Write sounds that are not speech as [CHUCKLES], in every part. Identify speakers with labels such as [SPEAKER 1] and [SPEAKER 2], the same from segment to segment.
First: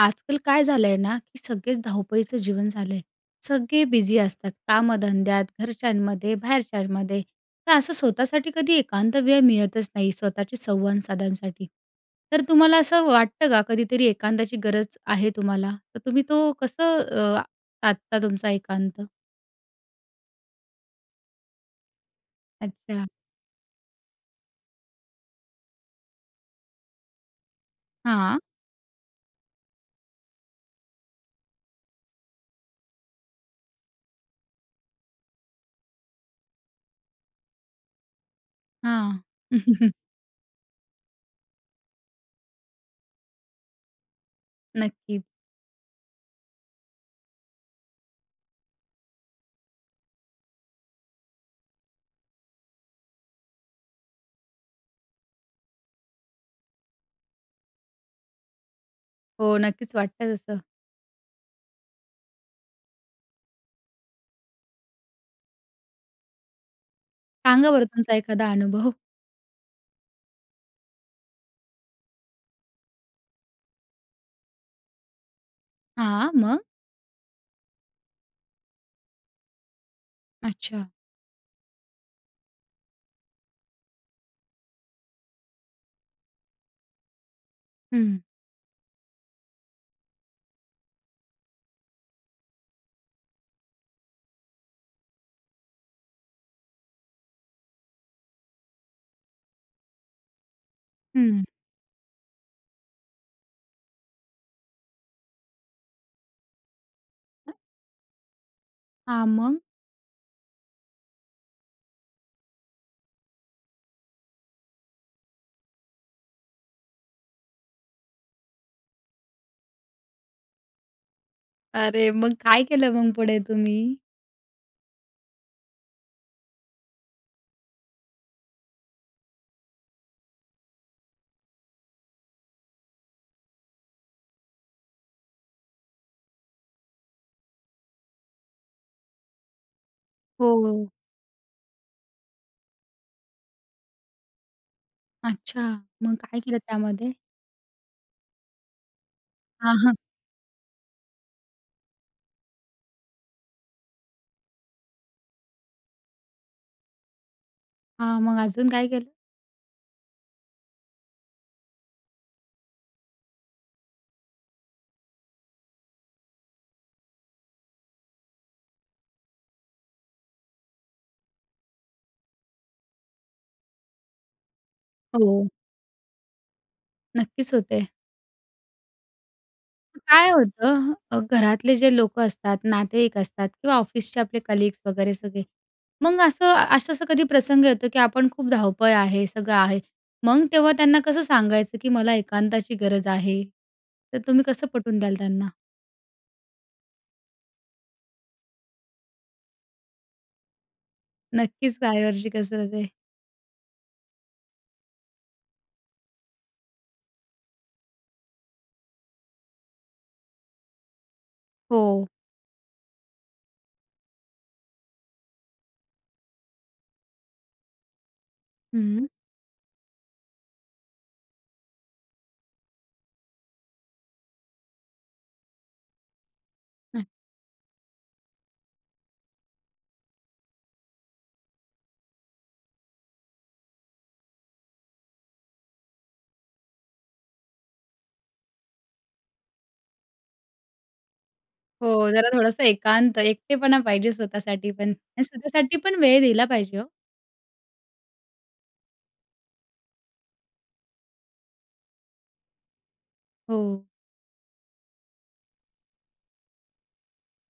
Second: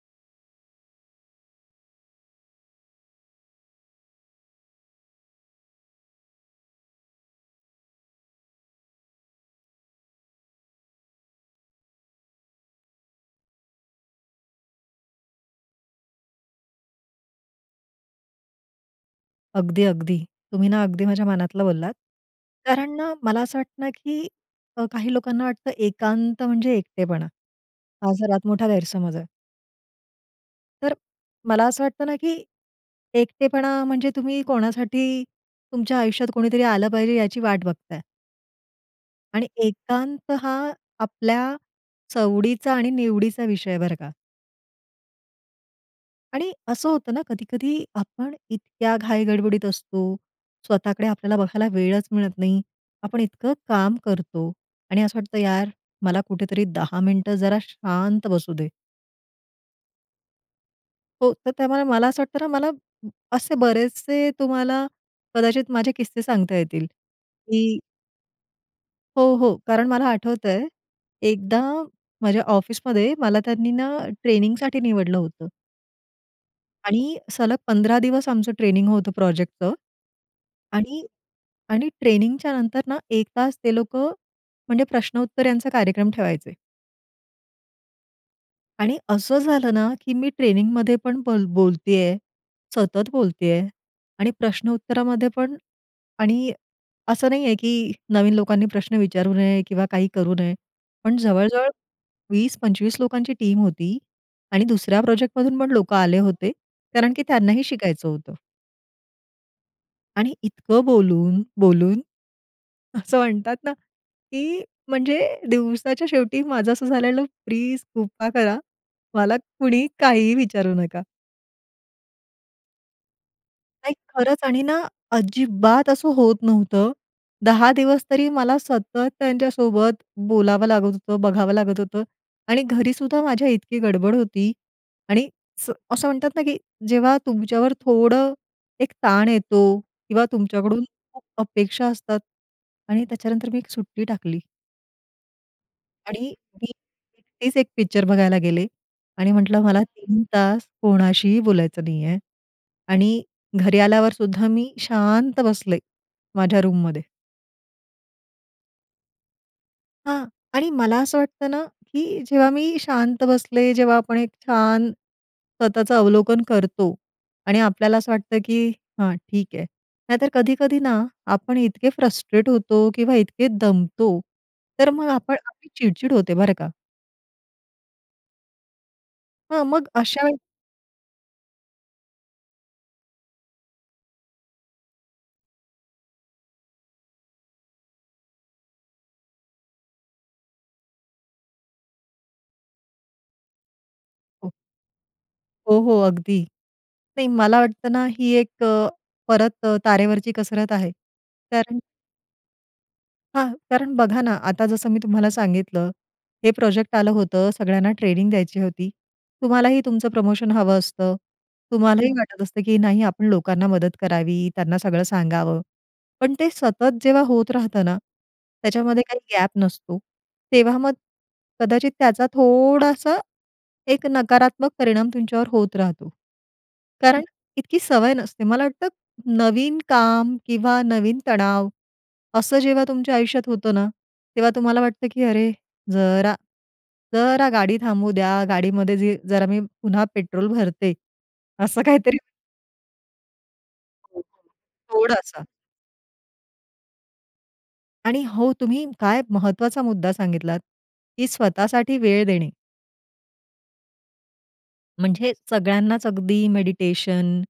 [SPEAKER 1] आजकाल काय झालंय ना, की सगळेच धावपळीचं जीवन झालंय. सगळे बिझी असतात कामधंद्यात, घरच्यांमध्ये, बाहेरच्यांमध्ये तर असं स्वतःसाठी कधी एकांत वेळ मिळतच नाही, स्वतःशी संवाद साधण्यासाठी. तर तुम्हाला असं वाटतं का? कधीतरी एकांताची गरज आहे तुम्हाला? तर तुम्ही तो कसं अ, साधता तुमचा एकांत?
[SPEAKER 2] अगदी-अगदी, तुम्ही ना अगदी माझ्या मनातलं बोललात. कारण
[SPEAKER 1] अच्छा.
[SPEAKER 2] ना, मला असं वाटतं की अ, काही लोकांना वाटतं एकांत म्हणजे एकटेपणा. हा
[SPEAKER 1] हां.
[SPEAKER 2] सर्वात मोठा गैरसमज आहे. तर मला असं वाटतं ना, की एकटेपणा म्हणजे तुम्ही कोणासाठी तुमच्या आयुष्यात कोणीतरी आलं पाहिजे याची वाट बघताय.
[SPEAKER 1] हां.
[SPEAKER 2] आणि
[SPEAKER 1] [CHUCKLES]
[SPEAKER 2] एकांत हा आपल्या सवडीचा आणि निवडीचा विषय आहे बरं का.
[SPEAKER 1] नक्कीच.
[SPEAKER 2] आणि असं होतं ना, कधी-कधी आपण इतक्या घाई गडबडीत असतो, स्वतःकडे आपल्याला बघायला वेळच मिळत नाही, आपण इतकं काम करतो आणि असं वाटतं यार, मला कुठेतरी 10 मिनिटं जरा शांत बसू दे.
[SPEAKER 1] हो, नक्कीच वाटतंय तसं.
[SPEAKER 2] हो. तर त्यामुळे मला असं वाटतं ना, मला असे बरेचसे तुम्हाला कदाचित माझे किस्से सांगता येतील,
[SPEAKER 1] सांगा
[SPEAKER 2] की
[SPEAKER 1] बरं तुम्हचा एखादा अनुभव?
[SPEAKER 2] हो, हो. कारण मला आठवतंय, एकदा माझ्या ऑफिसमध्ये मला त्यांनी ना ट्रेनिंगसाठी निवडलं होतं.
[SPEAKER 1] हां, मग?
[SPEAKER 2] आणि सलग 15 दिवस आमचं ट्रेनिंग होतं प्रोजेक्टचं.
[SPEAKER 1] अच्छा.
[SPEAKER 2] आणि आणि ट्रेनिंगच्या नंतरना 1 तास ते लोकं म्हणजे प्रश्नोत्तर यांचा कार्यक्रम ठेवायचे.
[SPEAKER 1] हं.
[SPEAKER 2] आणि असं झालं ना, की मी ट्रेनिंगमध्ये पण बोल बोलतेय, सतत बोलतेय आणि प्रश्नोत्तरामध्ये पण. आणि असं नाही आहे, की नवीन लोकांनी प्रश्न विचारू नये किंवा काही करू नये. पण
[SPEAKER 1] हं.
[SPEAKER 2] जवळ-जवळ 20-25 लोकांची टीम होती आणि दुसऱ्या प्रोजेक्टमधून पण लोकं आले होते, कारण की त्यांनाही शिकायचं होतं.
[SPEAKER 1] हां, मग?
[SPEAKER 2] आणि इतकं बोलून बोलून, असं म्हणतात ना की म्हणजे दिवसाच्या शेवटी माझं असं झालेलं, प्लीज कृपा करा, मला कुणी काहीही विचारू नका.
[SPEAKER 1] अरे! मग काय केलं मग पुढे
[SPEAKER 2] नाही,
[SPEAKER 1] तुम्ही?
[SPEAKER 2] खरंच आणि ना, अजिबात असं होत नव्हतं. 10 दिवस तरी मला सतत त्यांच्यासोबत बोलावं लागत होतं, बघावं लागत होतं आणि घरी सुद्धा माझ्या इतकी गडबड होती. आणि स असं म्हणतात ना, की जेव्हा तुमच्यावर थोडं एक ताण येतो किंवा
[SPEAKER 1] हो,
[SPEAKER 2] तुमच्याकडून
[SPEAKER 1] हो.
[SPEAKER 2] खूप अपेक्षा असतात आणि त्याच्यानंतर मी एक सुट्टी टाकली
[SPEAKER 1] अच्छा! मग
[SPEAKER 2] आणि
[SPEAKER 1] काय केलं
[SPEAKER 2] मी
[SPEAKER 1] त्यामध्ये?
[SPEAKER 2] एकटीच एक पिक्चर बघायला गेले आणि म्हटलं,
[SPEAKER 1] हां,
[SPEAKER 2] "मला
[SPEAKER 1] हां.
[SPEAKER 2] 3 तास कोणाशीही बोलायचं नाहीये." आणि घरी आल्यावर सुद्धा मी शांत बसले माझ्या रूममध्ये.
[SPEAKER 1] हां, मग अजून काय केलं?
[SPEAKER 2] हां. आणि मला असं वाटतं ना, की जेव्हा मी शांत बसले जेव्हा आपण एक छान स्वतःचं अवलोकन करतो आणि आपल्याला असं वाटतं, की "हां, ठीक आहे." नाहीतर कधी-कधी ना, आपण इतके फ्रस्ट्रेट होतो किंवा इतके दमतो, तर मग आपण
[SPEAKER 1] हो.
[SPEAKER 2] आपली चिड-चिड होते बरं का.
[SPEAKER 1] नक्कीच होते.
[SPEAKER 2] हां, मग
[SPEAKER 1] अ,
[SPEAKER 2] अशा
[SPEAKER 1] काय
[SPEAKER 2] वेळी
[SPEAKER 1] होतं अ, घरातले जे लोक असतात, नातेवाईक असतात किंवा ऑफिसचे आपले कलीग्स वगैरे सगळे. मग असं असं-असं कधी प्रसंग येतो, की आपण खूप धावपळ आहे, सगळं आहे, मग तेव्हा त्यांना कसं सांगायचं, की "मला एकांताची गरज आहे", तर तुम्ही
[SPEAKER 2] हो.
[SPEAKER 1] कसं पटवून द्याल त्यांना?
[SPEAKER 2] हो, हो अगदी. नाही, मला वाटतं ना, ही एक अ, परत अ, तारेवरची कसरत आहे,
[SPEAKER 1] नक्कीच
[SPEAKER 2] कारण
[SPEAKER 1] तारेवरची कसरत आहे.
[SPEAKER 2] हां, कारण बघा ना, आता जसं मी तुम्हाला सांगितलं, हे प्रोजेक्ट आलं होतं, सगळ्यांना ट्रेनिंग द्यायची होती. तुम्हालाही तुमचं प्रमोशन हवं असतं.
[SPEAKER 1] हो.
[SPEAKER 2] तुम्हालाही वाटत असतं, की नाही, आपण लोकांना मदत करावी, त्यांना सगळं सांगावं. पण ते सतत जेव्हा होत राहतं ना, त्याच्यामध्ये
[SPEAKER 1] हं.
[SPEAKER 2] काही गॅप नसतो, तेव्हा मग कदाचित त्याचा थोडासा एक नकारात्मक परिणाम तुमच्यावर होत राहतो.
[SPEAKER 1] हं.
[SPEAKER 2] कारण इतकी सवय नसते. मला वाटतं, नवीन काम किंवा नवीन तणाव असं जेव्हा तुमच्या आयुष्यात होतं ना, तेव्हा तुम्हाला वाटतं, की "अरे जरा जरा गाडी थांबवू द्या, गाडीमध्ये जे जरा मी पुन्हा पेट्रोल भरते," असं
[SPEAKER 1] हो,
[SPEAKER 2] काहीतरी
[SPEAKER 1] जरा थोडंसं एकांत, एकटेपणा पाहिजे
[SPEAKER 2] हो.
[SPEAKER 1] स्वतःसाठी पण आणि
[SPEAKER 2] थोडासा.
[SPEAKER 1] स्वतःसाठी पण वेळ दिला पाहिजे हो.
[SPEAKER 2] आणि हो, तुम्ही काय महत्त्वाचा मुद्दा सांगितलात, की स्वतःसाठी वेळ देणे.
[SPEAKER 1] हो.
[SPEAKER 2] म्हणजे सगळ्यांनाच अगदी मेडिटेशन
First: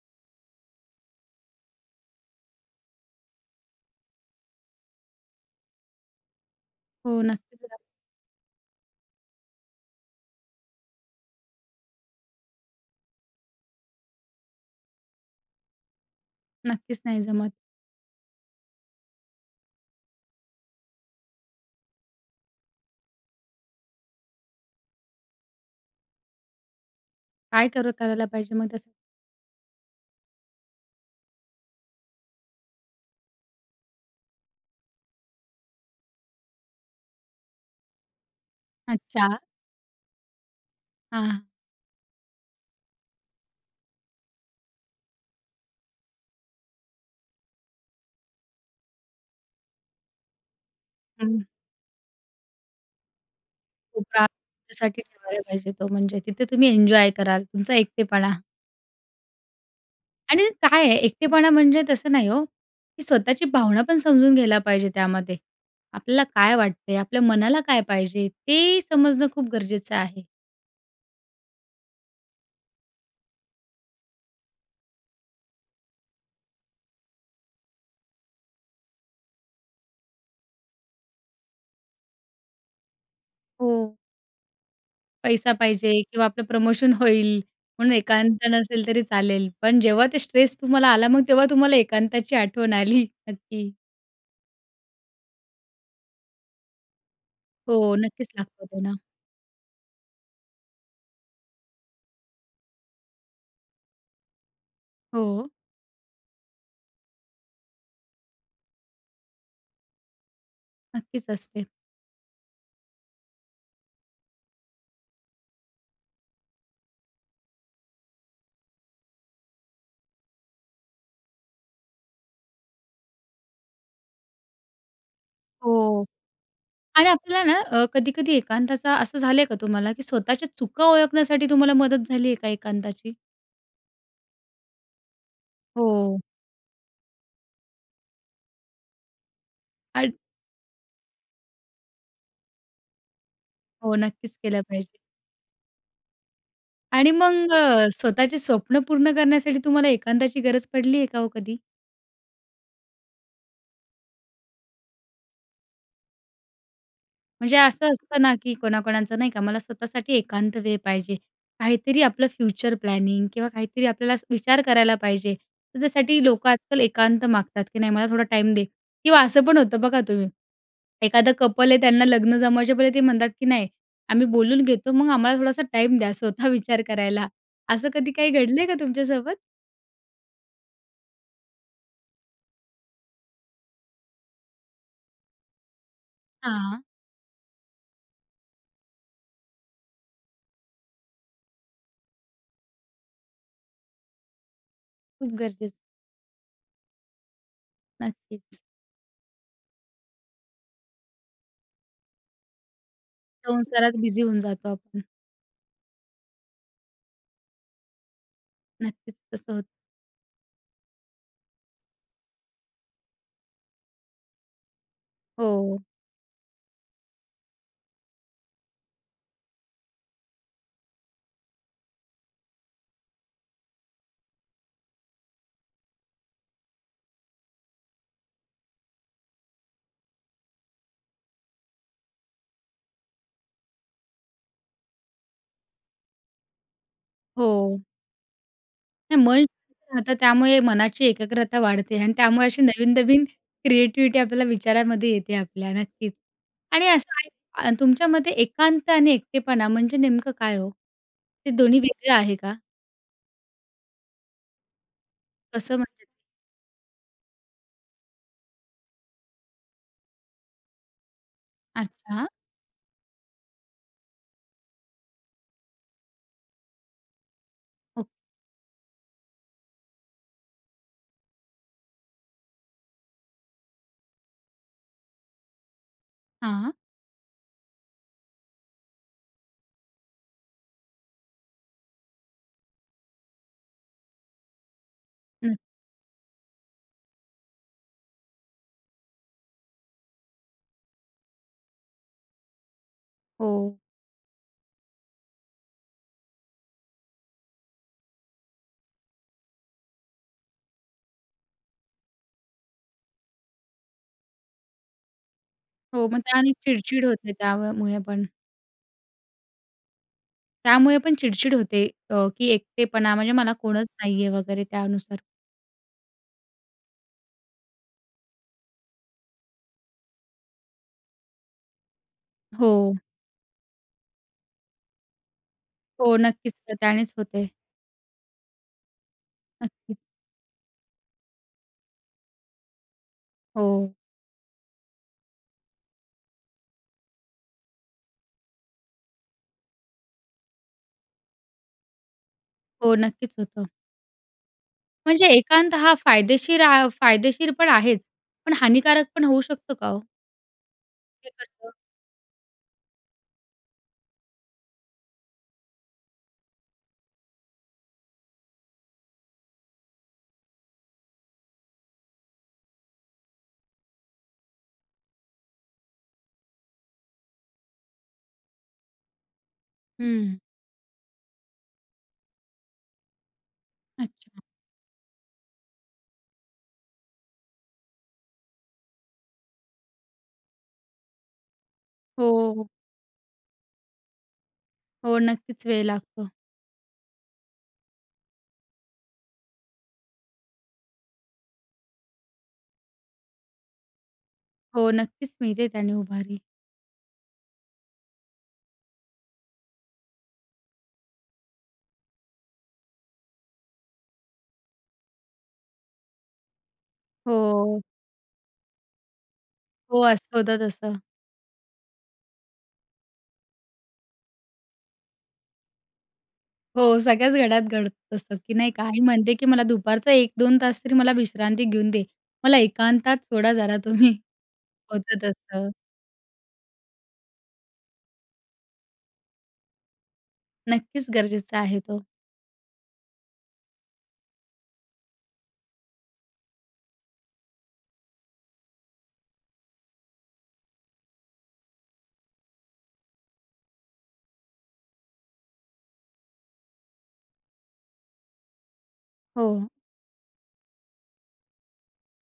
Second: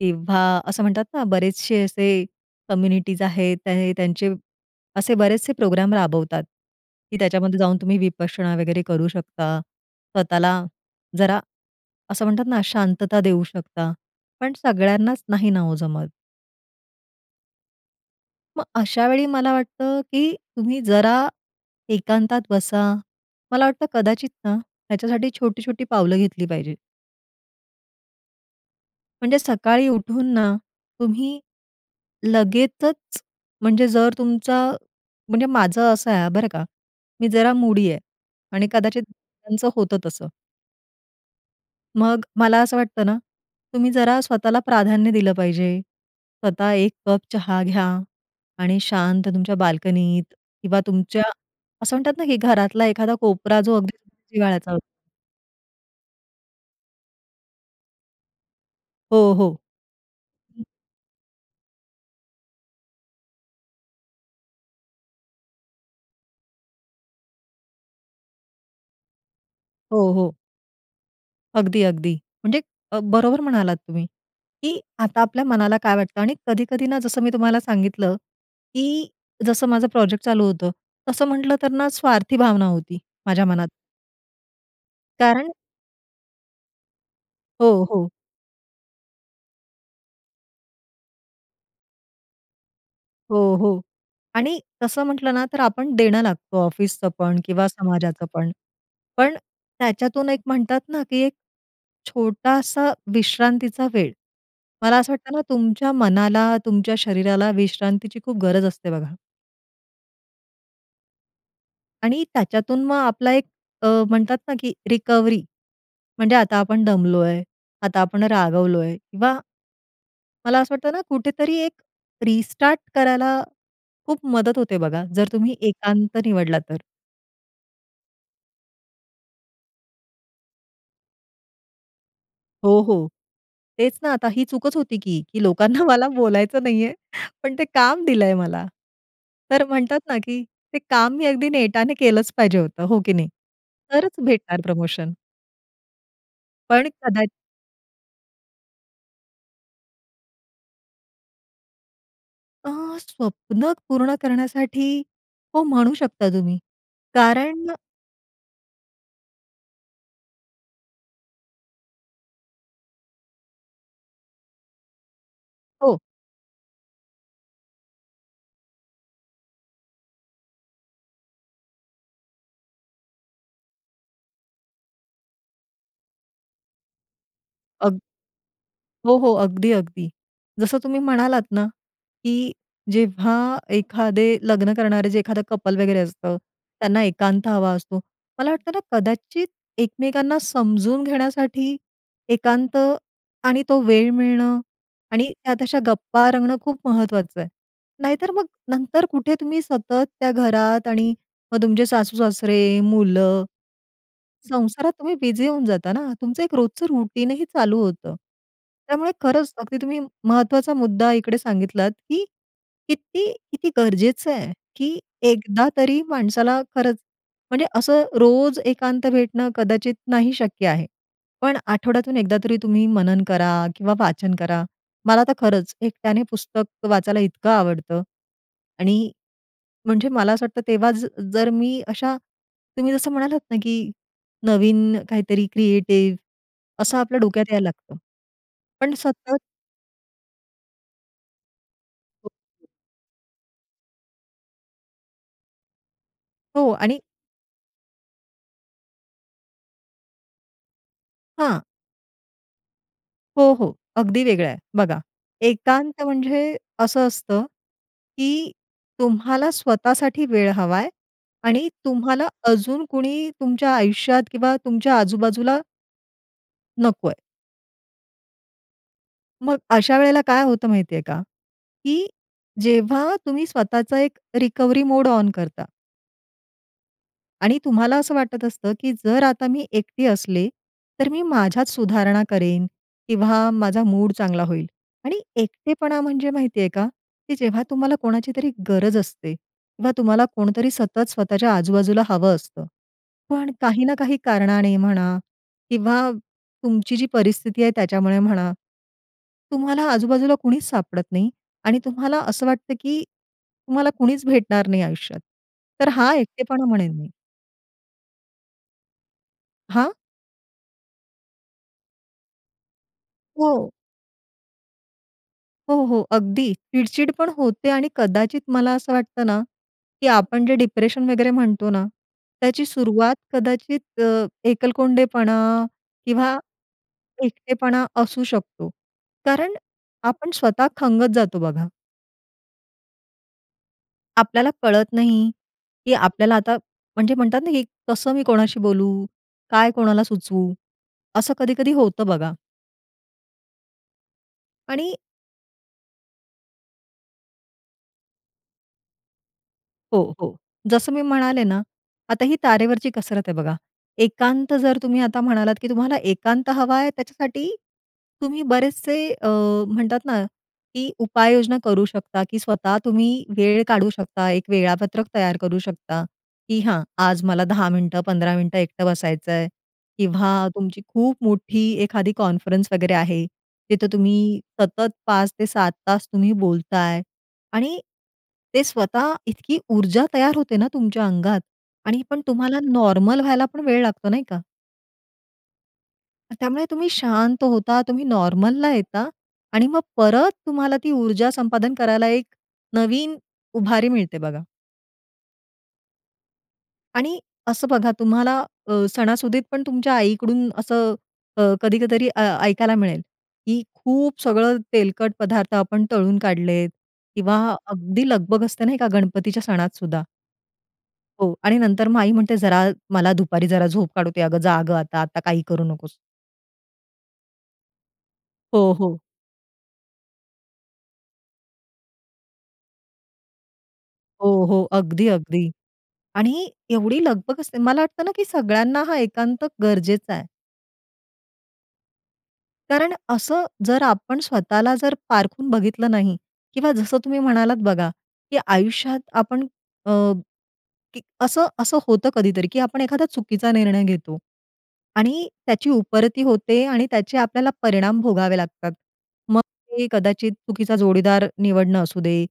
[SPEAKER 2] किंवा असं म्हणतात ना, बरेचसे असे कम्युनिटीज आहेत, त्या त्यांचे असे बरेचसे प्रोग्राम राबवतात, की
[SPEAKER 1] हो,
[SPEAKER 2] त्याच्यामध्ये
[SPEAKER 1] नक्कीच
[SPEAKER 2] जाऊन
[SPEAKER 1] रा
[SPEAKER 2] तुम्ही विपश्यना वगैरे करू शकता. स्वतःला जरा असं म्हणतात ना, शांतता देऊ शकता पण सगळ्यांनाच नाही ना ओ जमत.
[SPEAKER 1] नक्कीच नाही जमत.
[SPEAKER 2] मग अशावेळी मला वाटतं, की तुम्ही जरा एकांतात बसा. मला वाटतं कदाचित ना, ह्याच्यासाठी छोटी-छोटी पावलं घेतली पाहिजे.
[SPEAKER 1] काय कर करायला पाहिजे मग त्यास
[SPEAKER 2] म्हणजे सकाळी उठून ना, तुम्ही लगेचच म्हणजे जर तुमचा म्हणजे माझं असं आहे बरं का, मी जरा मूडी आहे आणि कदाचित
[SPEAKER 1] अच्छा.
[SPEAKER 2] त्यांचं होतं तसं.
[SPEAKER 1] हां.
[SPEAKER 2] मग मला असं वाटतं ना, तुम्ही जरा स्वतःला प्राधान्य दिलं पाहिजे. स्वतः एक कप चहा घ्या आणि शांत तुमच्या बाल्कनीत किंवा तुमच्या
[SPEAKER 1] हं.
[SPEAKER 2] असं म्हणतात ना, की घरातला एखादा कोपरा जो अगदी
[SPEAKER 1] कोपरा
[SPEAKER 2] जिव्हाळ्याचा
[SPEAKER 1] तुमच्यासाठी ठेवायला पाहिजे तो. म्हणजे तिथे तुम्ही एन्जॉय कराल तुमचा एकटेपणा.
[SPEAKER 2] हो, हो.
[SPEAKER 1] आणि
[SPEAKER 2] हं.
[SPEAKER 1] काय आहे एकटेपणा म्हणजे तसं नाही हो, की स्वतःची भावना पण समजून घ्यायला पाहिजे त्यामध्ये. आपल्याला काय वाटते? आपल्या मनाला काय पाहिजे? ते समजणं खूप गरजेचं
[SPEAKER 2] हो,
[SPEAKER 1] आहे.
[SPEAKER 2] हो. अगदी, अगदी. म्हणजे बरोबर म्हणालात तुम्ही, की आता आपल्या मनाला काय वाटतं. आणि कधी-कधी ना, जसं मी तुम्हाला सांगितलं, की जसं माझं प्रोजेक्ट चालू होतं, तसं म्हटलं तर ना स्वार्थी भावना होती, माझ्या मनात.
[SPEAKER 1] हो.
[SPEAKER 2] कारण
[SPEAKER 1] पैसा पाहिजे किंवा आपलं प्रमोशन होईल
[SPEAKER 2] हो,
[SPEAKER 1] म्हणून
[SPEAKER 2] हो.
[SPEAKER 1] एकांत नसेल तरी चालेल. पण जेव्हा ते स्ट्रेस तुम्हाला आला, मग तेव्हा तुम्हाला एकांताची आठवण आली
[SPEAKER 2] हो,
[SPEAKER 1] नक्की.
[SPEAKER 2] हो. आणि तसं म्हटलं ना, तर आपण देणं लागतो ऑफिसचं पण किंवा
[SPEAKER 1] हो,
[SPEAKER 2] समाजाचं
[SPEAKER 1] नक्कीच
[SPEAKER 2] पण.
[SPEAKER 1] लागतो देणं.
[SPEAKER 2] पण त्याच्यातून एक म्हणतात ना, की एक छोटासा विश्रांतीचा वेळ, मला असं वाटतं ना,
[SPEAKER 1] हो.
[SPEAKER 2] तुमच्या मनाला, तुमच्या शरीराला विश्रांतीची खूप गरज असते बघा.
[SPEAKER 1] नक्कीच असते.
[SPEAKER 2] आणि त्याच्यातून मग आपला एक अ, म्हणतात ना, की रिकव्हरी म्हणजे आता आपण दमलोय, आता आपण रागावलोय किंवा मला असं वाटतं ना, कुठेतरी एक रिस्टार्ट करायला खूप मदत होते बघा जर तुम्ही
[SPEAKER 1] हो.
[SPEAKER 2] एकांत निवडला तर.
[SPEAKER 1] आणि आपल्याला ना, अ, कधी-कधी एकांताचा असं झालंय का तुम्हाला, की स्वतःच्या चुका ओळखण्यासाठी तुम्हाला मदत झाली आहे का
[SPEAKER 2] हो, हो.
[SPEAKER 1] एकांताची?
[SPEAKER 2] तेच ना, आता ही चूकच होती की, की लोकांना मला
[SPEAKER 1] हो.
[SPEAKER 2] बोलायचं नाहीये पण ते काम दिलंय मला. तर म्हणतात
[SPEAKER 1] अच्
[SPEAKER 2] ना, की ते काम मी अगदी नेटाने केलंच पाहिजे होतं, हो की नाही?
[SPEAKER 1] हो,
[SPEAKER 2] तरच
[SPEAKER 1] नक्कीच
[SPEAKER 2] भेटणार
[SPEAKER 1] केलं पाहिजे.
[SPEAKER 2] प्रमोशन. पण
[SPEAKER 1] आणि
[SPEAKER 2] कदाचि
[SPEAKER 1] मग अ, स्वतःचे स्वप्न पूर्ण करण्यासाठी तुम्हाला एकांताची गरज पडली आहे का हो कधी?
[SPEAKER 2] अ, स्वप्न पूर्ण करण्यासाठी, हो, म्हणू शकता तुम्ही.
[SPEAKER 1] म्हणजे
[SPEAKER 2] कारण
[SPEAKER 1] असं असतं ना, की कोणाकोणाचं नाही का, मला स्वतःसाठी एकांत वेळ पाहिजे, काहीतरी आपलं फ्युचर प्लॅनिंग किंवा काहीतरी आपल्याला विचार करायला पाहिजे, तर
[SPEAKER 2] हो.
[SPEAKER 1] त्यासाठी लोकं आजकाल एकांत मागतात, की "नाही, मला थोडा टाईम दे." किंवा असं पण होतं बघा तुम्ही. एखादं कपल आहे त्यांना लग्न जमवायच्या पहिले ते म्हणतात, की "नाही, आम्ही बोलून घेतो, मग आम्हाला थोडासा टाईम द्या," स्वतः विचार करायला, असं
[SPEAKER 2] अग
[SPEAKER 1] कधी काही घडलंय का
[SPEAKER 2] हो, हो,
[SPEAKER 1] तुमच्यासोबत?
[SPEAKER 2] अगदी, अगदी. जसं तुम्ही म्हणालात ना, की जेव्हा एखादे लग्न करणारे जे एखादं कपल वगैरे असतं
[SPEAKER 1] हां.
[SPEAKER 2] त्यांना एकांत हवा असतो. मला वाटतं ना, कदाचित एकमेकांना समजून घेण्यासाठी एकांत आणि तो वेळ मिळणं आणि
[SPEAKER 1] खूप
[SPEAKER 2] त्यात
[SPEAKER 1] गरजेचं.
[SPEAKER 2] अशा गप्पा रंगणं खूप महत्त्वाचं आहे. नाहीतर मग
[SPEAKER 1] नक्कीच.
[SPEAKER 2] नंतर कुठे तुम्ही सतत त्या घरात आणि मग तुमचे सासू-सासरे, मुलं,
[SPEAKER 1] संसारात बिझी होऊन जातो
[SPEAKER 2] संसारात
[SPEAKER 1] आपण.
[SPEAKER 2] तुम्ही बिझी होऊन जाता ना. तुमचं एक रोजचं रूटीनही चालू होतं, त्यामुळे
[SPEAKER 1] नक्कीच,
[SPEAKER 2] खरंच
[SPEAKER 1] तसं होतं.
[SPEAKER 2] अगदी तुम्ही महत्त्वाचा मुद्दा इकडे सांगितलात, की किती किती गरजेचं आहे, की एकदा
[SPEAKER 1] हो.
[SPEAKER 2] तरी माणसाला खरंच, म्हणजे असं रोज एकांत भेटणं कदाचित नाही शक्य आहे. पण आठवड्यातून एकदा तरी तुम्ही मनन करा किंवा वाचन करा. मला तर खरंच एकट्याने पुस्तक वाचायला इतकं आवडतं आणि म्हणजे मला असं वाटतं, तेव्हा जर मी अशा तुम्ही जसं म्हणालात ना, की नवीन काहीतरी क्रिएटिव्ह असं आपल्या डोक्यात यायला
[SPEAKER 1] हो.
[SPEAKER 2] लागतं. पण सतत
[SPEAKER 1] मन शांत राहतं त्यामुळे मनाची एकाग्रता वाढते आणि
[SPEAKER 2] हो,
[SPEAKER 1] त्यामुळे अशी
[SPEAKER 2] हो.
[SPEAKER 1] नवीन-नवीन क्रिएटिव्हिटी आपल्याला विचारामध्ये येते आपल्या नक्कीच.
[SPEAKER 2] हो.
[SPEAKER 1] आणि
[SPEAKER 2] आणि
[SPEAKER 1] असं तुमच्या मते एकांत आणि एकटेपणा म्हणजे नेमकं काय हो? हे
[SPEAKER 2] हां.
[SPEAKER 1] दोन्ही वेगळं आहे का?
[SPEAKER 2] हो, हो. अगदी वेगळा आहे. बघा,
[SPEAKER 1] कसं
[SPEAKER 2] एकांत
[SPEAKER 1] म्हणजे?
[SPEAKER 2] म्हणजे असं असतं, की तुम्हाला स्वतःसाठी वेळ हवा आहे आणि
[SPEAKER 1] अच्छा.
[SPEAKER 2] तुम्हाला अजून कोणी तुमच्या आयुष्यात किंवा तुमच्या आजूबाजूला नको आहे.
[SPEAKER 1] हो.
[SPEAKER 2] मग अशा वेळेला काय होतं माहिती आहे का? की जेव्हा तुम्ही स्वतःचा एक रिकव्हरी मोड ऑन करता
[SPEAKER 1] हां.
[SPEAKER 2] आणि तुम्हाला असं वाटत असतं, की जर आता मी एकटी असले, तर मी माझ्यात सुधारणा करेन किंवा माझा मूड चांगला होईल. आणि
[SPEAKER 1] हं.
[SPEAKER 2] एकटेपणा म्हणजे माहिती आहे का, की जेव्हा तुम्हाला कोणाची तरी गरज असते किंवा तुम्हाला कोणतरी सतत स्वतःच्या आजूबाजूला हवं असतं. पण
[SPEAKER 1] हो.
[SPEAKER 2] काही ना काही कारणाने म्हणा किंवा तुमची जी परिस्थिती आहे त्याच्यामुळे म्हणा, तुम्हाला आजूबाजूला कुणीच सापडत नाही आणि तुम्हाला असं वाटतं की तुम्हाला कुणीच भेटणार नाही आयुष्यात. तर
[SPEAKER 1] हो,
[SPEAKER 2] हा
[SPEAKER 1] मग ते आणि
[SPEAKER 2] एकटेपणा म्हणेन
[SPEAKER 1] चिड-चिड
[SPEAKER 2] मी.
[SPEAKER 1] होते त्यावर मुळे पण.
[SPEAKER 2] हां?
[SPEAKER 1] त्यामुळे पण चिड-चिड होते अ, की एकटेपणा म्हणजे मला
[SPEAKER 2] हो.
[SPEAKER 1] कोणच नाही आहे, वगैरे त्यानुसार.
[SPEAKER 2] हो, हो. अगदी चिड-चिड पण होते आणि कदाचित मला असं वाटतं ना, की आपण जे डिप्रेशन वगैरे म्हणतो ना, त्याची
[SPEAKER 1] हो.
[SPEAKER 2] सुरुवात कदाचित अ, एकलकोंडेपणा
[SPEAKER 1] हो.
[SPEAKER 2] किंवा
[SPEAKER 1] नक्कीच, तर त्यानेच होते.
[SPEAKER 2] एकटेपणा असू शकतो कारण
[SPEAKER 1] नक्कीच.
[SPEAKER 2] आपण स्वतः खंगत जातो बघा.
[SPEAKER 1] हो.
[SPEAKER 2] आपल्याला कळत नाही, की आपल्याला आता म्हणजे म्हणतात ना की कसं मी कोणाशी बोलू? काय कोणाला सुचवू? असं कधी-कधी होतं बघा.
[SPEAKER 1] हो, नक्कीच होतं.
[SPEAKER 2] आणि
[SPEAKER 1] म्हणजे एकांत हा फायदेशीर आ, फायदेशीर पण आहेच पण हानीकारक पण होऊ शकतो का हो?
[SPEAKER 2] हो, हो. जसं मी
[SPEAKER 1] ते
[SPEAKER 2] म्हणाले ना,
[SPEAKER 1] कसं?
[SPEAKER 2] आता ही तारेवरची कसरत आहे. बघा एकांत जर तुम्ही आता म्हणालात की तुम्हाला एकांत हवा आहे त्याच्यासाठी तुम्ही बरेचसे अ, म्हणतात ना की उपाययोजना करू शकता की स्वतः तुम्ही वेळ काढू शकता, एक वेळापत्रक तयार करू शकता, की हां, आज मला 10 मिनिटं 15 मिनिटं एकटं बसायचं आहे किंवा
[SPEAKER 1] हं.
[SPEAKER 2] तुमची खूप मोठी एखादी कॉन्फरन्स वगैरे आहे. तिथं तुम्ही
[SPEAKER 1] अच्छा.
[SPEAKER 2] सतत 5 ते 7 तास तुम्ही बोलताय आणि ते स्वतः इतकी ऊर्जा तयार होते ना तुमच्या अंगात आणि पण
[SPEAKER 1] हो,
[SPEAKER 2] तुम्हाला
[SPEAKER 1] हो.
[SPEAKER 2] नॉर्मल व्हायला पण वेळ लागतो. नाही का?
[SPEAKER 1] हो, नक्कीच, वेळ लागतो.
[SPEAKER 2] त्यामुळे तुम्ही शांत होता. तुम्ही नॉर्मलला येता आणि मग परत तुम्हाला ती ऊर्जा संपादन करायला एक नवीन उभारी मिळते, बघा.
[SPEAKER 1] हो, नक्कीच, मिळते त्याने उभारी.
[SPEAKER 2] आणि असं बघा, तुम्हाला अ, सणासुदीत पण तुमच्या आईकडून असं, अ, कधी क तरी अ, ऐकायला मिळेल, की खूप सगळं तेलकट पदार्थ आपण तळून काढलेत किंवा
[SPEAKER 1] हो.
[SPEAKER 2] अगदी लगबग असते ना एका गणपतीच्या सणात
[SPEAKER 1] हो,
[SPEAKER 2] सुद्धा.
[SPEAKER 1] असं होतं तसं.
[SPEAKER 2] हो, आणि नंतर मग आई म्हणते, "जरा मला दुपारी जरा झोप काढू दे अगं, जा गं आता. आता काही करू नकोस."
[SPEAKER 1] हो, सगळ्याच घरात घडतं असतं की नाही,
[SPEAKER 2] हो, हो.
[SPEAKER 1] आई म्हणते की "मला दुपारचा 1-2 तास तरी मला विश्रांती घेऊन दे. मला एकांतात सोडा जरा" "तुम्ही."
[SPEAKER 2] हो, हो, अगदी,
[SPEAKER 1] होतं
[SPEAKER 2] अगदी.
[SPEAKER 1] तसं.
[SPEAKER 2] आणि एवढी लगबग असते मला वाटतं ना, की सगळ्यांना हा एकांत गरजेचा आहे.
[SPEAKER 1] नक्कीच, गरजेचा आहे तो.
[SPEAKER 2] कारण असं, जर आपण स्वतःला जर पारखून बघितलं नाही किंवा जसं तुम्ही म्हणालात बघा, की आयुष्यात आपण अ, की असं असं होतं कधीतरी, की आपण एखादा चुकीचा निर्णय घेतो आणि त्याची उपरती होते आणि त्याचे आपल्याला परिणाम भोगावे लागतात. मग
[SPEAKER 1] हो.
[SPEAKER 2] ते कदाचित चुकीचा जोडीदार निवडणं असू दे,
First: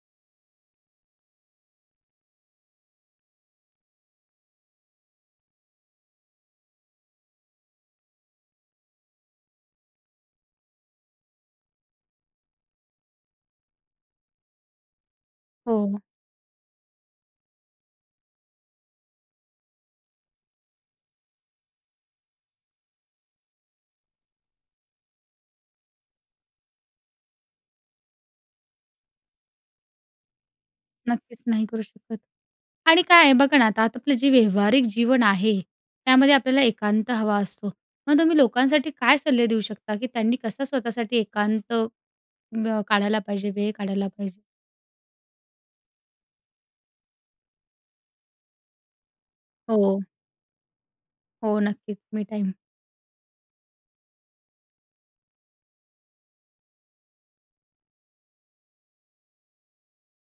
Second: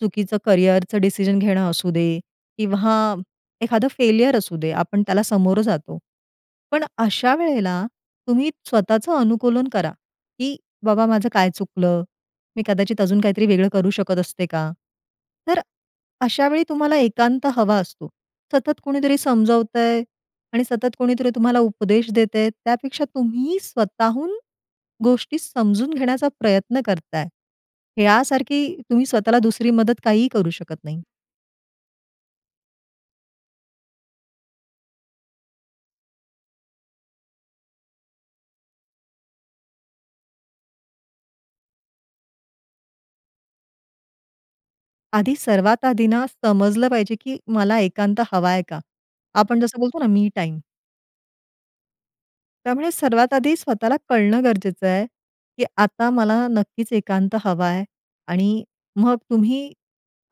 [SPEAKER 2] चुकीचं करियरचं डिसिजन घेणं असू दे किंवा एखादं फेलियर असू दे, आपण त्याला समोरं जातो. पण अशा वेळेला तुम्ही स्वतःचं अनुकूलन करा, की बाबा माझं काय चुकलं, मी कदाचित अजून काहीतरी वेगळं करू शकत असते का? तर
[SPEAKER 1] हो.
[SPEAKER 2] अशा वेळी तुम्हाला एकांत हवा असतो. सतत कोणीतरी समजवतंय आणि सतत कोणीतरी तुम्हाला उपदेश देतंय, त्यापेक्षा तुम्ही स्वतःहून गोष्टी समजून घेण्याचा प्रयत्न करताय, ह्यासारखी तुम्ही स्वतःला दुसरी मदत काहीही करू शकत नाही.
[SPEAKER 1] नक्कीच, नाही करू शकत. आणि काय आहे, बघा ना, आता आपलं जे व्यावहारिक जीवन आहे, त्यामध्ये आपल्याला एकांत हवा असतो. मग तुम्ही लोकांसाठी काय सल्ले देऊ शकता, की त्यांनी कसं स्वतःसाठी एकांत, अ, काढायला पाहिजे, वेळ काढायला पाहिजे?
[SPEAKER 2] आधी सर्वात आधी ना, समजलं पाहिजे, की मला एकांत हवा आहे का? आपण जसं बोलतो
[SPEAKER 1] हो.
[SPEAKER 2] ना, मी टाइम.
[SPEAKER 1] हो, नक्कीच, मी टाईम.
[SPEAKER 2] त्यामुळे सर्वात आधी स्वतःला कळणं गरजेचं आहे, की आता मला नक्कीच एकांत हवा आहे. आणि मग तुम्ही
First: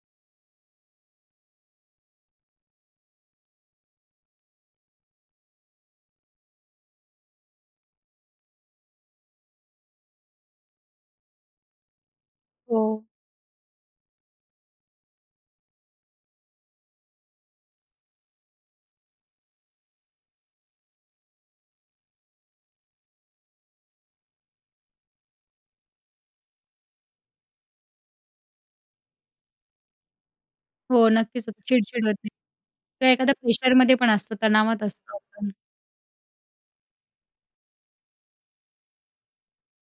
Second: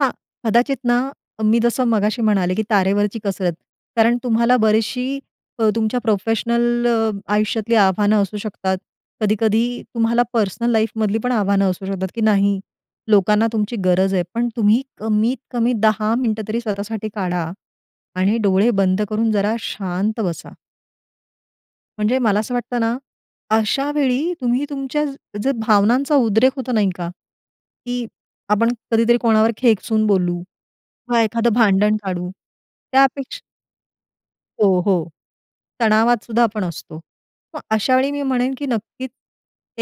[SPEAKER 2] हां, कदाचित ना, मी जसं मगाशी म्हणाले, की तारेवरची कसरत. कारण तुम्हाला बरीचशी अ, तुमच्या प्रोफेशनल आयुष्यातली आव्हानं असू शकतात. कधी-कधी तुम्हाला पर्सनल लाईफमधली पण आव्हानं असू शकतात, की नाही
[SPEAKER 1] हो.
[SPEAKER 2] लोकांना तुमची गरज आहे. पण तुम्ही कमीत कमी 10 मिनिटं तरी स्वतःसाठी काढा आणि डोळे बंद करून जरा शांत बसा. म्हणजे मला असं वाटतं ना, अशा वेळी तुम्ही तुमच्या जर भावनांचा उद्रेक होतो नाही का, की आपण कधीतरी कोणावर खेकसून बोलू,
[SPEAKER 1] हो,
[SPEAKER 2] का
[SPEAKER 1] नक्कीच
[SPEAKER 2] एखादं
[SPEAKER 1] होतं.
[SPEAKER 2] भांडण
[SPEAKER 1] चिड-चिड होते.
[SPEAKER 2] काढू.
[SPEAKER 1] किंवा एखाद्या
[SPEAKER 2] त्यापेक्षा
[SPEAKER 1] प्रेशरमध्ये पण असतो,
[SPEAKER 2] हो,
[SPEAKER 1] तणावात
[SPEAKER 2] हो,
[SPEAKER 1] असतो आपण.
[SPEAKER 2] तणावातसुद्धा आपण असतो. मग अशा वेळी मी म्हणेन, की नक्कीच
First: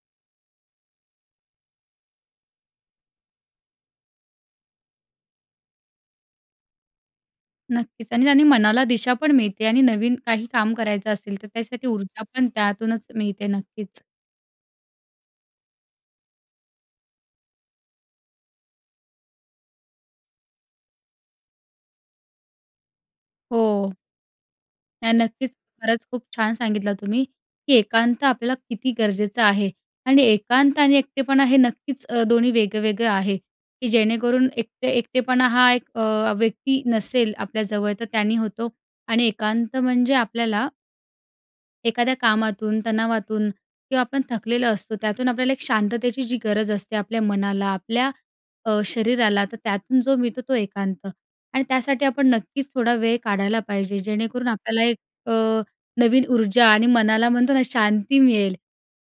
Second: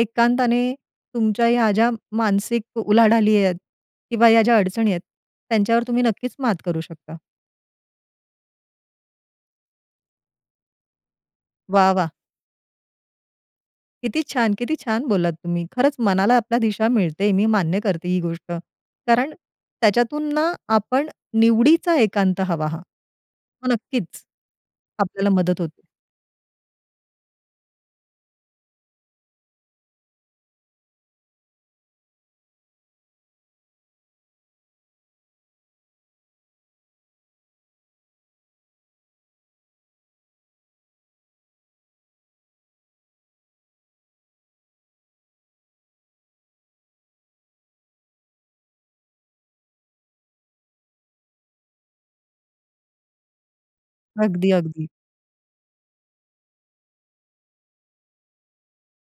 [SPEAKER 2] एकांताने तुमच्या ह्या ज्या मानसिक उलाढाली आहेत किंवा या ज्या अडचणी आहेत, त्यांच्यावर तुम्ही नक्कीच मात करू शकता.
[SPEAKER 1] नक्कीच आणि त्यांनी मनाला दिशा पण मिळते आणि नवीन काही काम करायचं असेल, तर त्यासाठी
[SPEAKER 2] वाह! वाह!
[SPEAKER 1] ऊर्जा पण त्यातूनच मिळते. नक्कीच.
[SPEAKER 2] किती छान किती छान बोललात तुम्ही. खरंच मनाला आपल्या दिशा मिळते, मी मान्य करते ही गोष्ट, कारण त्याच्यातून ना आपण निवडीचा एकांत हवा हा हो
[SPEAKER 1] हो.
[SPEAKER 2] नक्कीच
[SPEAKER 1] नाही,
[SPEAKER 2] आपल्याला
[SPEAKER 1] नक्कीच.
[SPEAKER 2] मदत होते.
[SPEAKER 1] खरंच खूप छान सांगितलं तुम्ही की एकांत आपल्याला किती गरजेचं आहे आणि एकांत आणि एकटेपणा हे नक्कीच अ, दोन्ही वेगवेगळं आहे, की जेणेकरून एकटे एकटेपणा हा एक अ, व्यक्ती नसेल आपल्याजवळ तर त्याने होतो आणि एकांत म्हणजे आपल्याला एखाद्या कामातून, तणावातून किंवा आपण थकलेलो असतो, त्यातून आपल्याला एक शांततेची जी गरज असते आपल्या मनाला, आपल्या अ, शरीराला, तर त्यातून जो मिळतो तो एकांत आणि त्यासाठी आपण नक्कीच थोडा वेळ काढायला पाहिजे. जेणेकरून
[SPEAKER 2] अगदी,
[SPEAKER 1] आपल्याला
[SPEAKER 2] अगदी.
[SPEAKER 1] एक अ, नवीन ऊर्जा आणि मनाला म्हणतो ना, शांती मिळेल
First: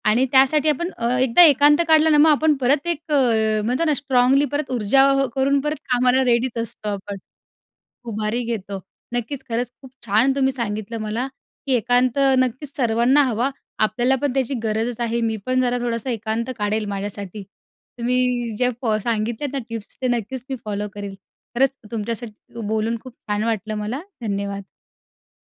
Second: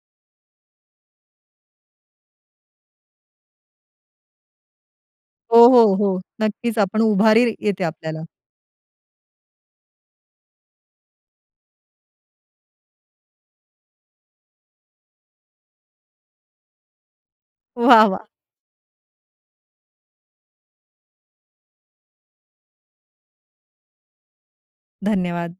[SPEAKER 1] आणि त्यासाठी आपण अ, एकदा एकांत काढलं ना, मग आपण परत एक अ, म्हणतो ना, स्ट्राँगली परत ऊर्जा करून
[SPEAKER 2] हो,
[SPEAKER 1] परत
[SPEAKER 2] हो, हो,
[SPEAKER 1] कामाला रेडीच
[SPEAKER 2] नक्कीच,
[SPEAKER 1] असतो
[SPEAKER 2] आपण
[SPEAKER 1] आपण.
[SPEAKER 2] उभारी येते आपल्याला.
[SPEAKER 1] उभारी घेतो. नक्कीच, खरंच खूप छान तुम्ही सांगितलं मला, की एकांत नक्कीच सर्वांना हवा. आपल्याला पण त्याची गरजच आहे. मी पण जरा थोडासा एकांत काढेल माझ्यासाठी.
[SPEAKER 2] वाह! वाह!
[SPEAKER 1] तुम्ही जे फ सांगितलेत ना टिप्स, ते नक्कीच मी फॉलो करेल. खरंच तुमच्यासाठी बोलून खूप छान वाटलं मला. धन्यवाद.
[SPEAKER 2] धन्यवाद.